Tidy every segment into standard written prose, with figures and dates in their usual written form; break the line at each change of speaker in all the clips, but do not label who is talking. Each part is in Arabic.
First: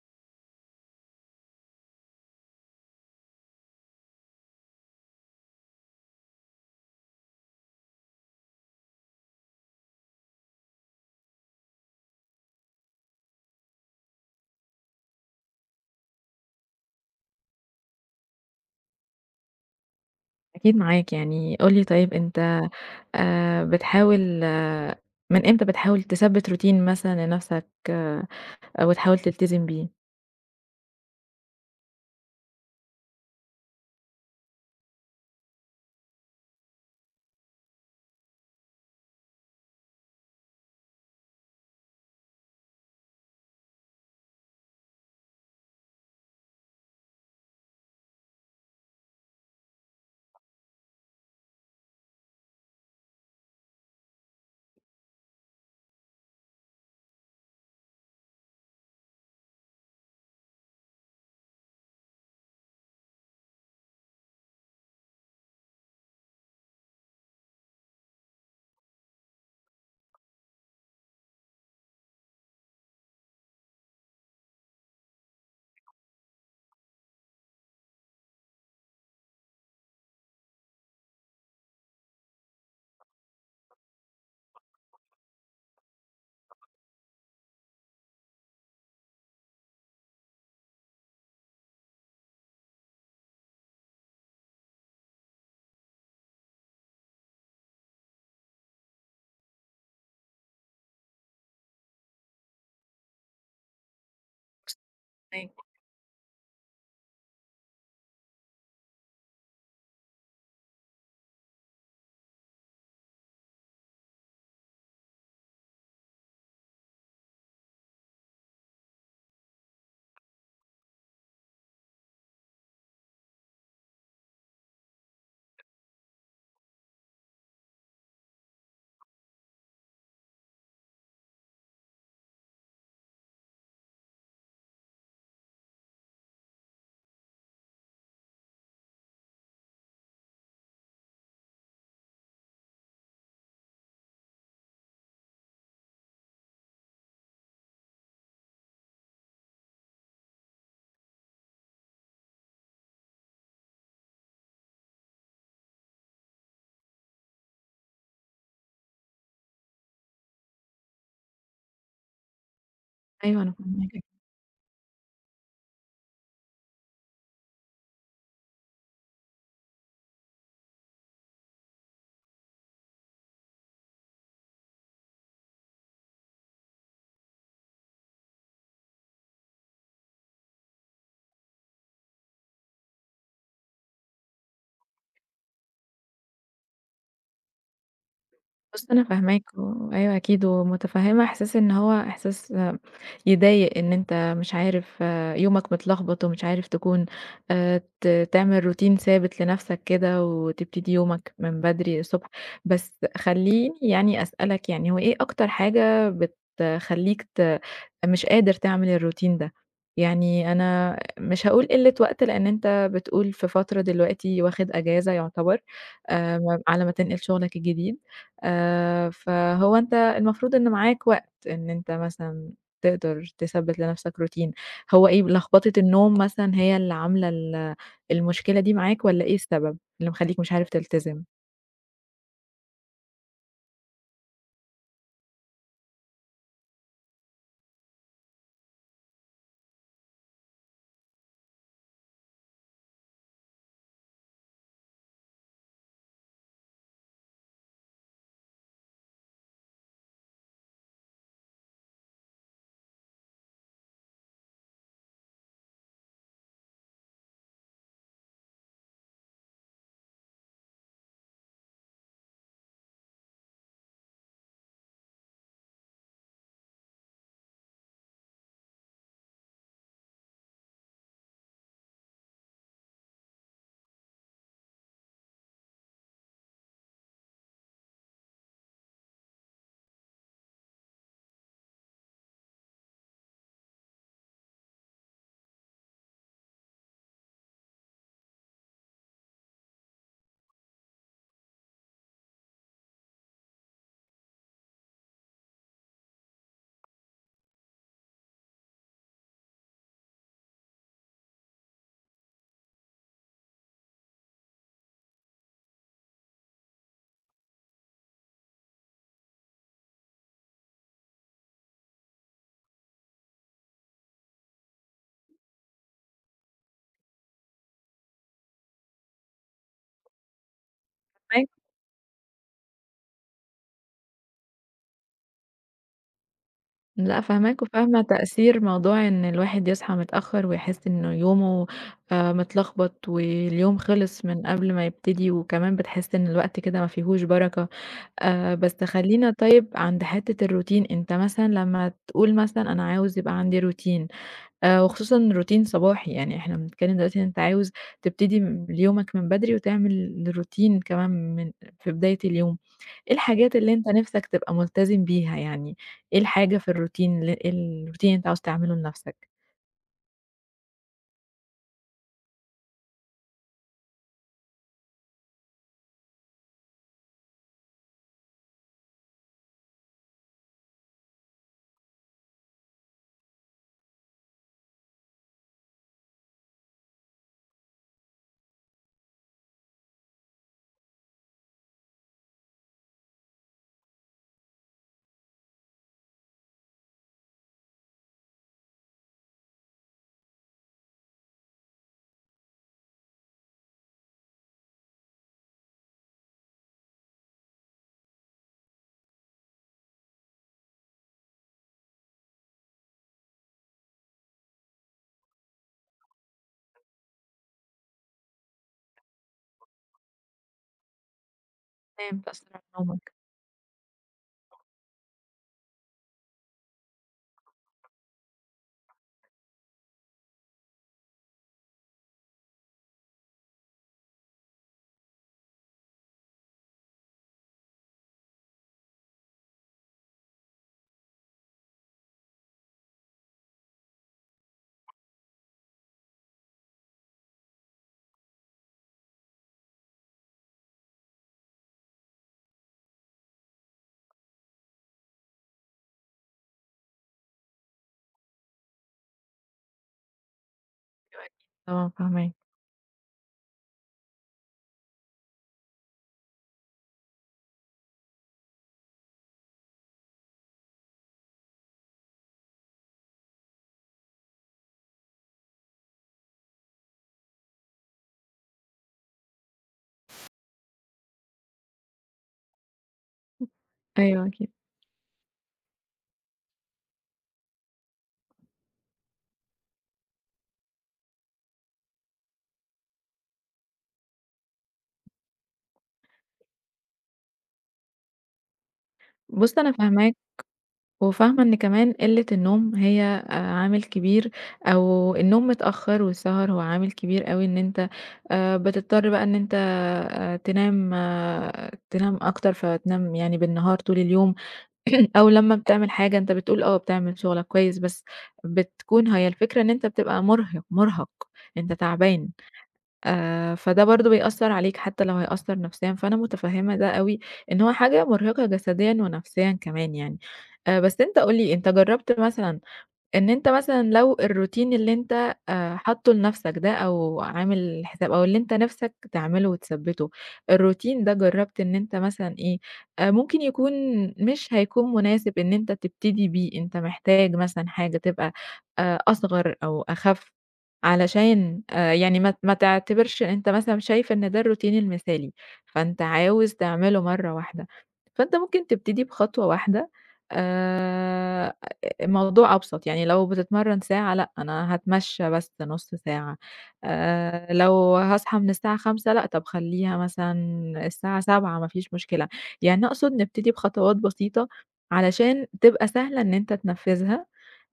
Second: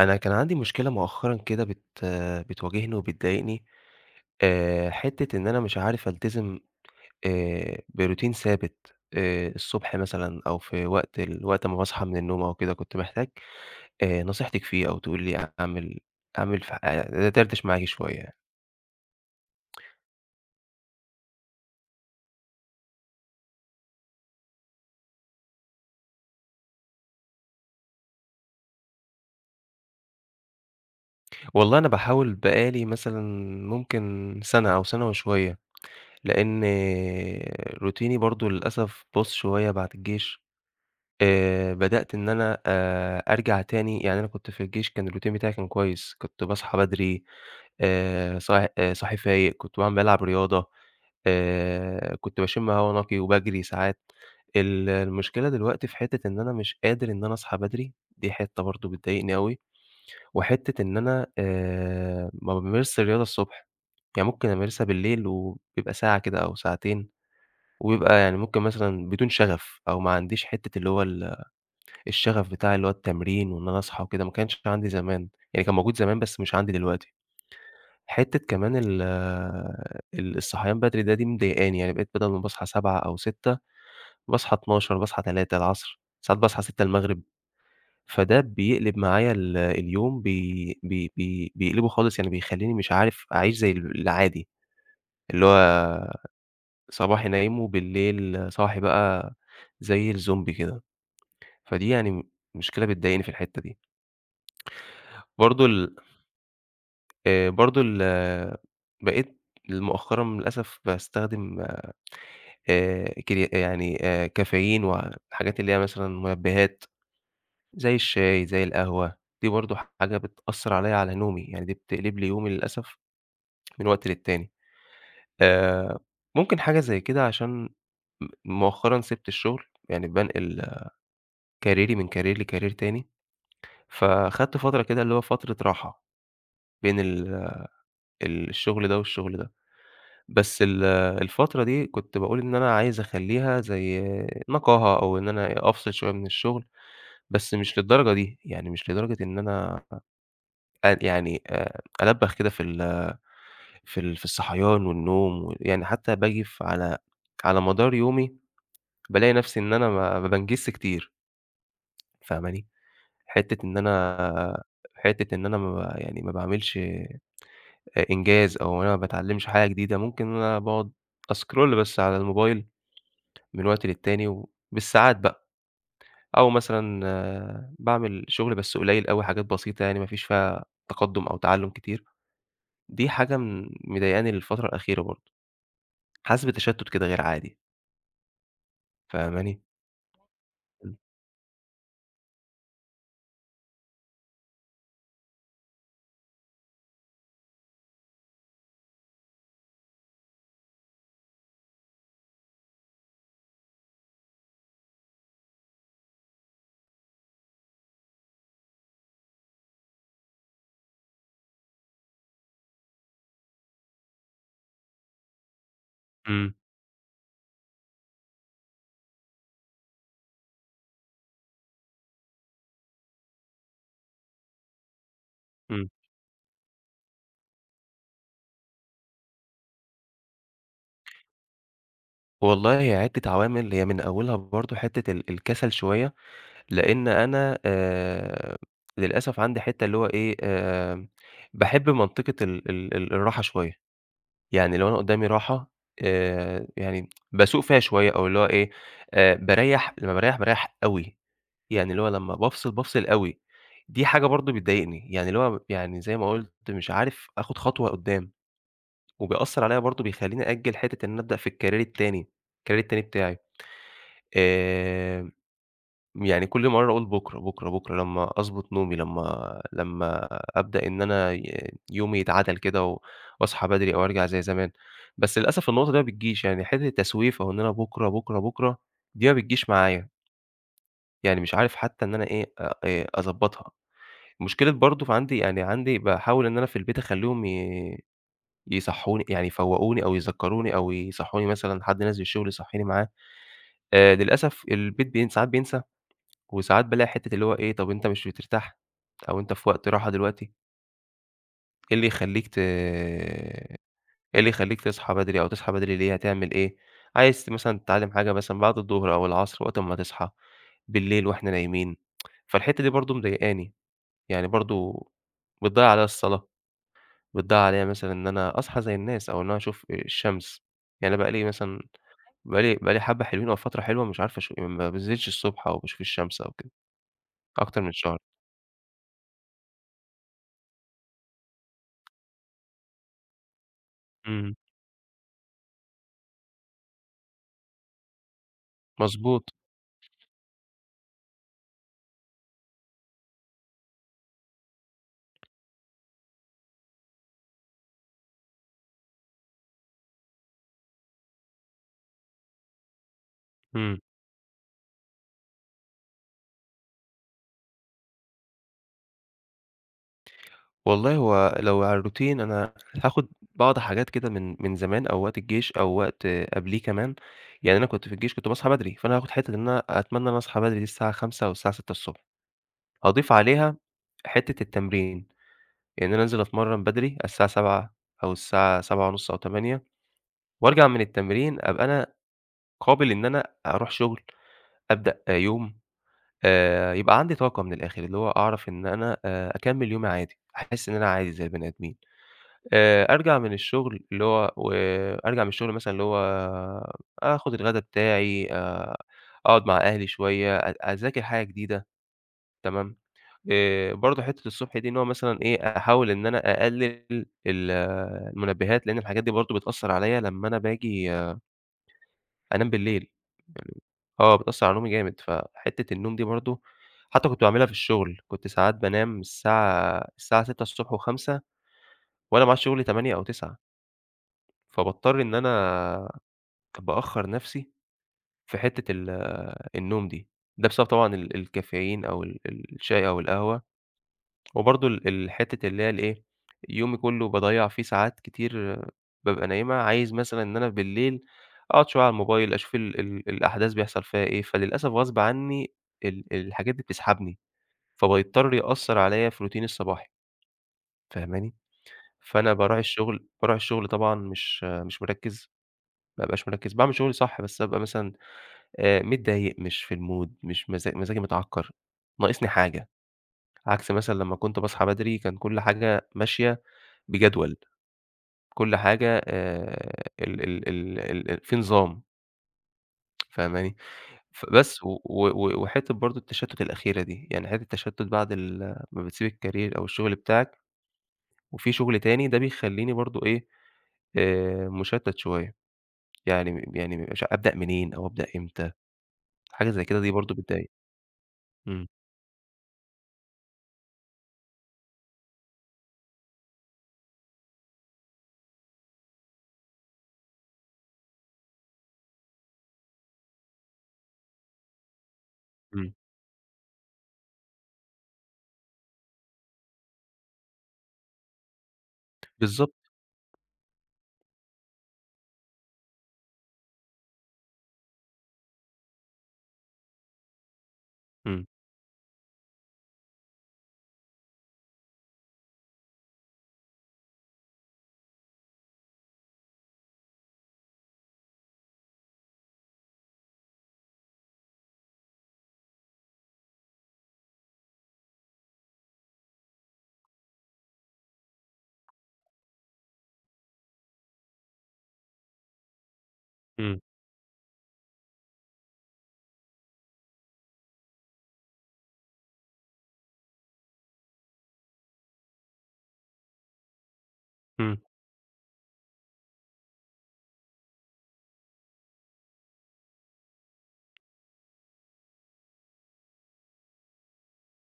أنا كان عندي مشكلة مؤخرًا كده بتواجهني وبتضايقني، حتّة إن أنا مش عارف ألتزم بroutine ثابت، الصبح مثلًا أو في وقت ما باصحى من النوم أو كده، كنت محتاج نصيحتك فيه أو تقولي لي أعمل أعمل ف أدردش معاكِ شوية يعني.
أكيد معاك، يعني قُل لي طيب أنت بتحاول من إمتى بتحاول تثبّت روتين مثلًا لنَفْسك وتحاول تلتزم بيه؟
والله أنا باحاول بقى لي مثلًا ممكن سَنة أو سَنة وشوية، لإن روتيني برضه للأسف باظ شوية بعد الجيش. بدأت إن أنا أرجع تاني، يعني أنا كنت في الجيش كان الroutine بتاعي كان كويس، كنت باصحى بدري صاحي فايق، كنت بالعب رياضة، كنت باشم هوا نقي وباجري ساعات. المشكلة دلوقتي في حتّة إن أنا مش قادر إن أنا أصحى بدري، دي حتّة برضه بتضايقني أوي، وحتّة إن أنا ما بامارسش الرياضة الصبح، يعني ممكن أمارسها بالليل وبيبقى ساعة كده أو ساعتين، وبيبقى يعني ممكن مثلًا بدون شغف أو ما عنديش حتّة اللي هو الشغف بتاع اللي هو التمرين وإن أنا أصحى وكده، ما كانش عندي زمان، يعني كان موجود زمان بس مش عندي دلوقتي. حتّة كمان ال ال الصحيان بدري دي مضايقاني، يعني بقيت بدل ما باصحى 07:00 أو 06:00 باصحى 12:00 باصحى 15:00 ساعات باصحى 18:00 فده بيقلب معايا اليوم بي بي بي بيقلبه خالص، يعني بيخلّيني مش عارف أعيش زي العادي، اللي هو صباحي نايم وبالليل صاحي بقى زي الزومبي كده، فدي يعني مشكلة بتضايقني في الحتّة دي. برضه
فاهماك.
ال برضه ال بقيت مؤخرًا للأسف باستخدم كري يعني كافيين والحاجات اللي هي مثلًا منبهات زي الشاي، زي القهوة، دي برضه حاجة بتأثّر عليّا على نومي، يعني دي بتقلب لي يومي للأسف من وقت للتاني. آآ ممكن حاجة زي كده عشان مؤخرًا سِبت الشغل، يعني بانقل كاريري من كارير لكارير تاني، فخدت فترة كده اللي هو فترة راحة بين الشغل ده والشغل ده. بس الفترة دي كنت باقول إن أنا عايز أخلّيها زي نقاهة أو إن أنا أفصل شوية من الشغل، بس مش للدرجة دي، يعني مش لدرجة إن أنا يعني ألبّخ كده في الصحيان والنوم و يعني حتى باجي على مدار يومي بالاقي نفسي إن أنا ما بانجزش كتير، فاهماني؟
أيوه أنا
حتّة إن
فاهماك.
أنا حتّة إن أنا ما ب- يعني ما باعملش إنجاز أو أنا ما باتعلّمش حاجة جديدة، ممكن إن أنا باقعد أscroll بس على الموبايل من وقت للتاني وبالساعات بقى، أو مثلًا باعمل شغل بس قليل أوي حاجات بسيطة يعني ما فيش فيها تقدُّم أو تعلُّم كتير، دي حاجة مضايقاني الفترة الأخيرة برضه، حاسس بتشتُّت كده غير عادي،
بُص أنا فاهماك،
فاهماني؟
وأيوه أكيد،
إمم.
ومتفهمة إحساس إن هو إحساس يضايق إن أنت مش عارف يومك متلخبط، ومش عارف تكون ت تعمل روتين ثابت لنفسك كده، وتبتدي يومك من بدري الصبح، بس خلّيني يعني أسألك يعني هو إيه أكتر حاجة بتخلّيك ت مش قادر تعمل الروتين ده؟ يعني أنا مش هاقول قلة وقت، لأن أنت بتقول في فترة دلوقتي واخد أجازة يعتبر
إمم،
على ما تنقل شغلك الجديد. فهو أنت المفروض إن معاك وقت إن أنت مثلًا تقدر تثبّت لنَفْسك روتين، هو إيه لخبطة
إمم.
النوم مثلًا هي اللي عاملة المشكلة دي معاك والّا إيه السبب اللي مخلّيك مش عارف تلتزم؟
والله هي عدة عوامل، هي من أولها برضه حتّة الكسل شوية، لإن أنا للأسف عندي حتّة اللي هو إيه، باحب منطقة ال ال ال الراحة شوية، يعني لو أنا قدّامي راحة يعني باسوق فيها شوية أو اللي هو إيه، باريّح لمّا باريّح أوي، يعني اللي هو لمّا بافصل أوي، دي حاجة برضه بتضايقني، يعني اللي هو يعني زي ما قُلت مش عارف آخُد خطوة قدّام، وبيأثّر عليّا برضه بيخلّيني أأجّل حتّة إن أنا أبدأ في الcareer التاني بتاعي. آآ، يعني كل مرّة أقول بُكرة، بُكرة، بُكرة لمّا أضبط نومي، لمّا أبدأ إن أنا يومي يتعدل كده وأصحى بدري أو أرجع زي زمان، بس للأسف النقطة دي ما بتجيش، يعني حتّة التسويف أو إن أنا بُكرة، بُكرة، بُكرة دي ما بتجيش معايا، يعني مش عارف حتّى إن أنا إيه أ أضبّطها. مشكلة برضه في عندي يعني عندي باحاول إن أنا في البيت أخلّيهم يصحّوني يعني يفوّقوني أو يذكّروني أو يصحّوني مثلًا حد نازل الشغل يصحّيني معاه، للأسف البيت بين ساعات بينسى وساعات بالاقي حتّة اللي هو إيه، طَب أنت مش بترتاح؟ أو أنت في وقت راحة دلوقتي؟ إيه اللي يخلّيك تصحى بدري ليه، هتعمل إيه؟ عايز مثلًا تتعلّم حاجة مثلًا بعد الضهر أو العصر وقت أمّا تصحى، بالليل وإحنا نايمين، فالحتّة دي برضه مضايقاني، يعني برضه بتضيّع عليّا الصلاة، بتضيّع عليّا مثلًا إن أنا أصحى زي الناس أو إن أنا أشوف الشمس، يعني أنا بقى لي
فاهماك.
مثلًا بقى لي بقى لي حبّة حلوين أو فترة حلوة مش عارف ما بانزلش الصبح أو باشوف الشمس أو كده،
لأ فاهماك
أكتر من
وفاهمة
شهر.
تأثير موضوع إن الواحد يصحى متأخّر ويحس إنه يومه متلخبط واليوم خلص من
إمم،
قبل ما يبتدي وكمان بتحس إن الوقت كده ما فيهوش بركة. بس خلّينا
مضبوط.
طيب عند حتّة الروتين، أنت مثلًا لمّا تقول مثلًا أنا عاوز يبقى عندي روتين، وخصوصًا روتين صباحي، يعني إحنا بنتكلّم دلوقتي إن أنت عاوز تبتدي يومك من بدري وتعمل روتين كمان من في بداية اليوم، إيه الحاجات اللي أنت
إمم.
نِفْسك تبقى ملتزم بيها يعني، إيه الحاجة في الروتين الروتين اللي أنت عاوز تعمله لنَفْسك؟
والله هو لو على الروتين أنا هاخد بعض حاجات كده من زمان أو وقت الجيش أو وقت قبليه كمان، يعني أنا كنت في الجيش كنت باصحى بدري، فأنا هاخد حتّة إن أنا أتمنى إن أنا أصحى بدري دي الساعة 05:00 أو الساعة 06:00 هاضيف عليها حتّة التمرين، يعني إن أنا أنزل أتمرّن بدري على الساعة 07:00 أو الساعة 07:30 أو 08:00 وأرجع من التمرين أبقى أنا قابل إن أنا أروح شغل، أبدأ يوم، يبقى عندي طاقة من الآخر، اللي هو أعرف إن أنا أكمّل يومي عادي، أحس إن أنا عادي زي البني آدمين. أرجع من الشغل اللي هو وأرجع من الشغل مثلًا اللي هو آخُد الغدا بتاعي، أقعد مع أهلي شوية، أذاكر حاجة جديدة تمام، برضه حتّة الصبح دي إن هو مثلًا إيه، أحاول إن أنا أقلِّل ال المنبهات، لإن الحاجات دي برضه بتأثّر عليّا لمّا أنا باجي
إزاي بتأثّر على
أنام بالليل،
نومك
يعني بتأثّر على نومي جامد، فحتّة النوم دي برضه حتّى كنت باعملها في الشغل، كنت ساعات بانام الساعة 6:00 ص و5:00 وأنا ميعاد شغلي 08:00 أو 09:00 فباضطر إن أنا بأخّر نَفْسي في حتّة النوم دي، ده بسبب طبعًا الكافيين أو ال ال الشاي أو القهوة، وبرضه الحتّة اللي هي الإيه، يومي كُلّه باضيّع فيه ساعات كتير بابقى نايمها، عايز مثلًا إن أنا بالليل أقعد شوية على الموبايل، أشوف ال ال الأحداث بيحصل فيها إيه، فللأسف غصب عنّي الحاجات دي بتسحبني، فبيضطر يأثّر عليّا في روتيني الصباحي،
دلوقتي؟
فاهماني؟
آه، فاهماك،
فأنا باروح الشغل طبعًا مش مركِّز، ما أبقاش مركِّز، باعمل شغلي صح، بس أبقى مثلًا متضايق، مش في المود، مش مزا مزاجي متعكّر، ناقصني حاجة، عكس مثلًا لمّا كنت باصحى بدري كان كل حاجة ماشية بجدول، كل حاجة ال ال ال ال ال في نظام فاهماني؟
أيوه أكيد.
فبس و و و وحتّة برضه التشتُّت الأخيرة دي، يعني حتّة التشتُّت بعد ما بتسيب الcareer أو الشغل بتاعك وفي شغل تاني ده بيخلّيني برضه إيه، مُشتَّت شوية، يعني يعني مش عارف أبدأ منين أو أبدأ إمتى،
بُص
حاجة
أنا
زي كده دي
فاهماك
برضه بتضايق.
وفاهمة إن
إمم،
كمان قِلّة النوم هي عامل كبير أو النوم متأخّر والسهر هو عامل كبير أوي إن أنت بتضطر بقى إن أنت تنام آه، تنام أكتر، فتنام يعني بالنهار طول اليوم أو لمّا بتعمل
إمم،
حاجة أنت بتقول آه بتعمل شُغلك كويس، بس بتكون هي الفكرة إن أنت بتبقى مُرهِق، مُرهَق، أنت تعبان.
بالضبط،
فده برضه بيأثّر عليك حتى لو هيأثّر نفسيًا، فأنا متفهّمة ده أوي، إن هو حاجة مرهقة جسديًا ونفسيًا كمان يعني. بس أنت قُل
إمم،
لي أنت جرّبت مثلًا إن أنت مثلًا لو الروتين اللي أنت حاطّه لنَفْسك ده أو عامل حساب أو اللي أنت نِفْسك تعمله وتثبّته، الروتين ده جرّبت إن أنت مثلًا إيه، ممكن يكون مش هيكون مناسب إن أنت تبتدي بيه، أنت محتاج مثلًا حاجة تبقى أصغر أو أخَف علشان يعني ما تعتبرش إن أنت مثلًا شايف إن ده الروتين المثالي، فأنت عاوز
إمم.
تعمله مرّة واحدة، فأنت ممكن تبتدي بخطوة واحدة آآ الموضوع أبسط، يعني لو بتتمرّن ساعة لأ، أنا هاتمشّى بس نُص ساعة،
إمم،
لو هاصحى من الساعة 5:00 لأ، طَب خلّيها مثلًا الساعة 7:00 ما فيش مشكلة، يعني أقصد نبتدي بخطوات بسيطة علشان تبقى سهلة إن أنت تنفّذها،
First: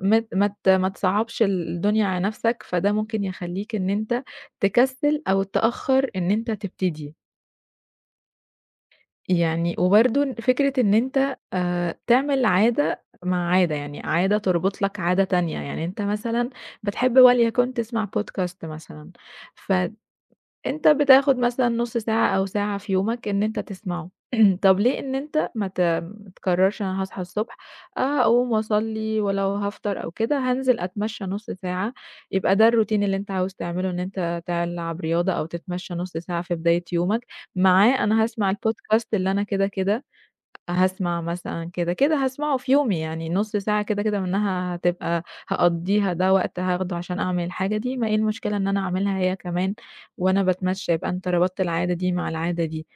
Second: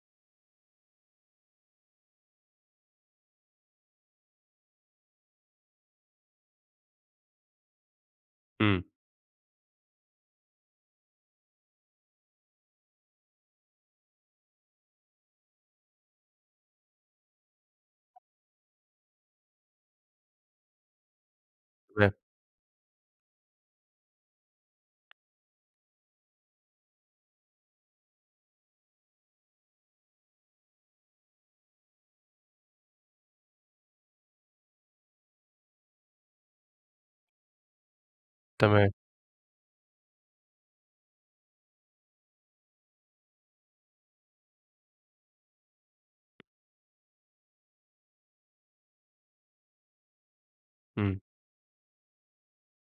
ما تصعّبش الدنيا على نَفْسك، فده ممكن يخلّيك إن أنت تكسّل أو تأخّر إن أنت تبتدي.
إمم،
يعني وبرضه فكرة إن أنت تعمل عادة مع عادة، يعني عادة تربط لك عادة تانية، يعني أنت مثلًا بتحب وليكن تسمع podcast مثلًا، ف أنت بتاخد مثلًا نُص
تمام،
ساعة أو ساعة في يومك إن أنت تسمعه. طب ليه إن أنت ما تقررش أنا هاصحى الصبح هاقوم وأصلّي ولو هافطر أو كده، هانزل أتمشى نُص ساعة، يبقى ده الروتين اللي أنت عاوز تعمله إن أنت تلعب رياضة أو تتمشى نُص ساعة في بداية يومك، معاه أنا هاسمع
تمام،
الpodcast اللي أنا كده، كده هاسمع مثلًا كده، كده هاسمعه في يومي يعني نُص ساعة كده، كده منها هتبقى هاقضّيها، ده وقت هاخده عشان أعمل الحاجة دي، ما إيه المشكلة إن أنا أعملها هي كمان وأنا باتمشى، يبقى
إمم.
أنت ربطت العادة دي مع العادة دي،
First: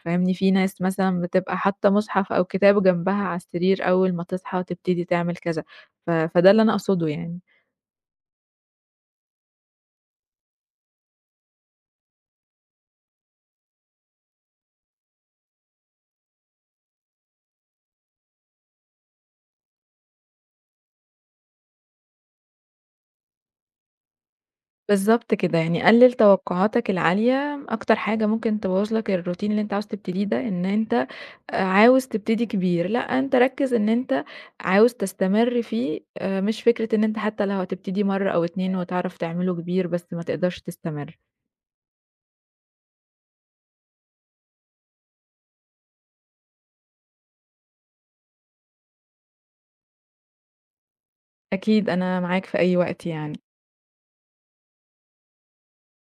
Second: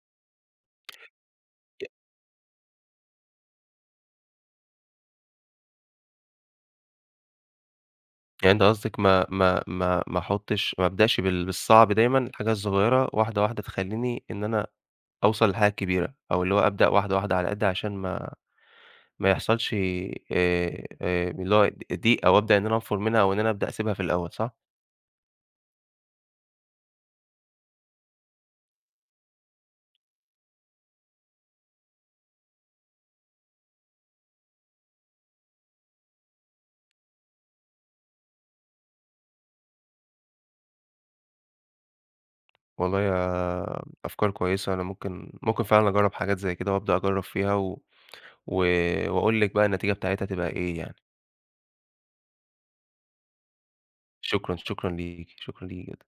فاهمني؟ في ناس مثلًا بتبقى
ي
حاطة مصحف أو كتاب جنبها على السرير أول ما تصحى تبتدي تعمل كذا، فده اللي أنا أقصده يعني.
يعني أنت قصدِك ما احطش ما ابدأش بالصعب دايمًا، الحاجة الصغيرة واحدة، واحدة تخلّيني إن أنا أوصل للحاجة الكبيرة، أو اللي هو أبدأ واحدة، واحدة على قد عشان ما يحصلش اللي هو ضيق أو أبدأ إن أنا أنفُر منها أو إن أنا أبدأ أسيبها في الأول صح؟
بالضبط كده، يعني قلِّل توقعاتك العالية، أكتر حاجة ممكن تبوّظ لك الroutine اللي أنت عاوز تبتديه ده، إن أنت عاوز تبتدي كبير، لأ أنت ركِّز إن أنت عاوز تستمر فيه، مش فكرة إن أنت حتى لو هتبتدي مرّة أو 2 وتعرف تعمله كبير، بس ما تقدرش تستمر.
والله يا أفكار كويسة أنا ممكن فعلًا أجرّب حاجات زي كده وأبدأ أجرّب فيها و و وأقول لِك بقى النتيجة بتاعتها تبقى إيه يعني.
أكيد أنا معاك في أي وقت يعني.
شكرًا، شكرًا ليكِ، شكرًا ليكِ جدًا.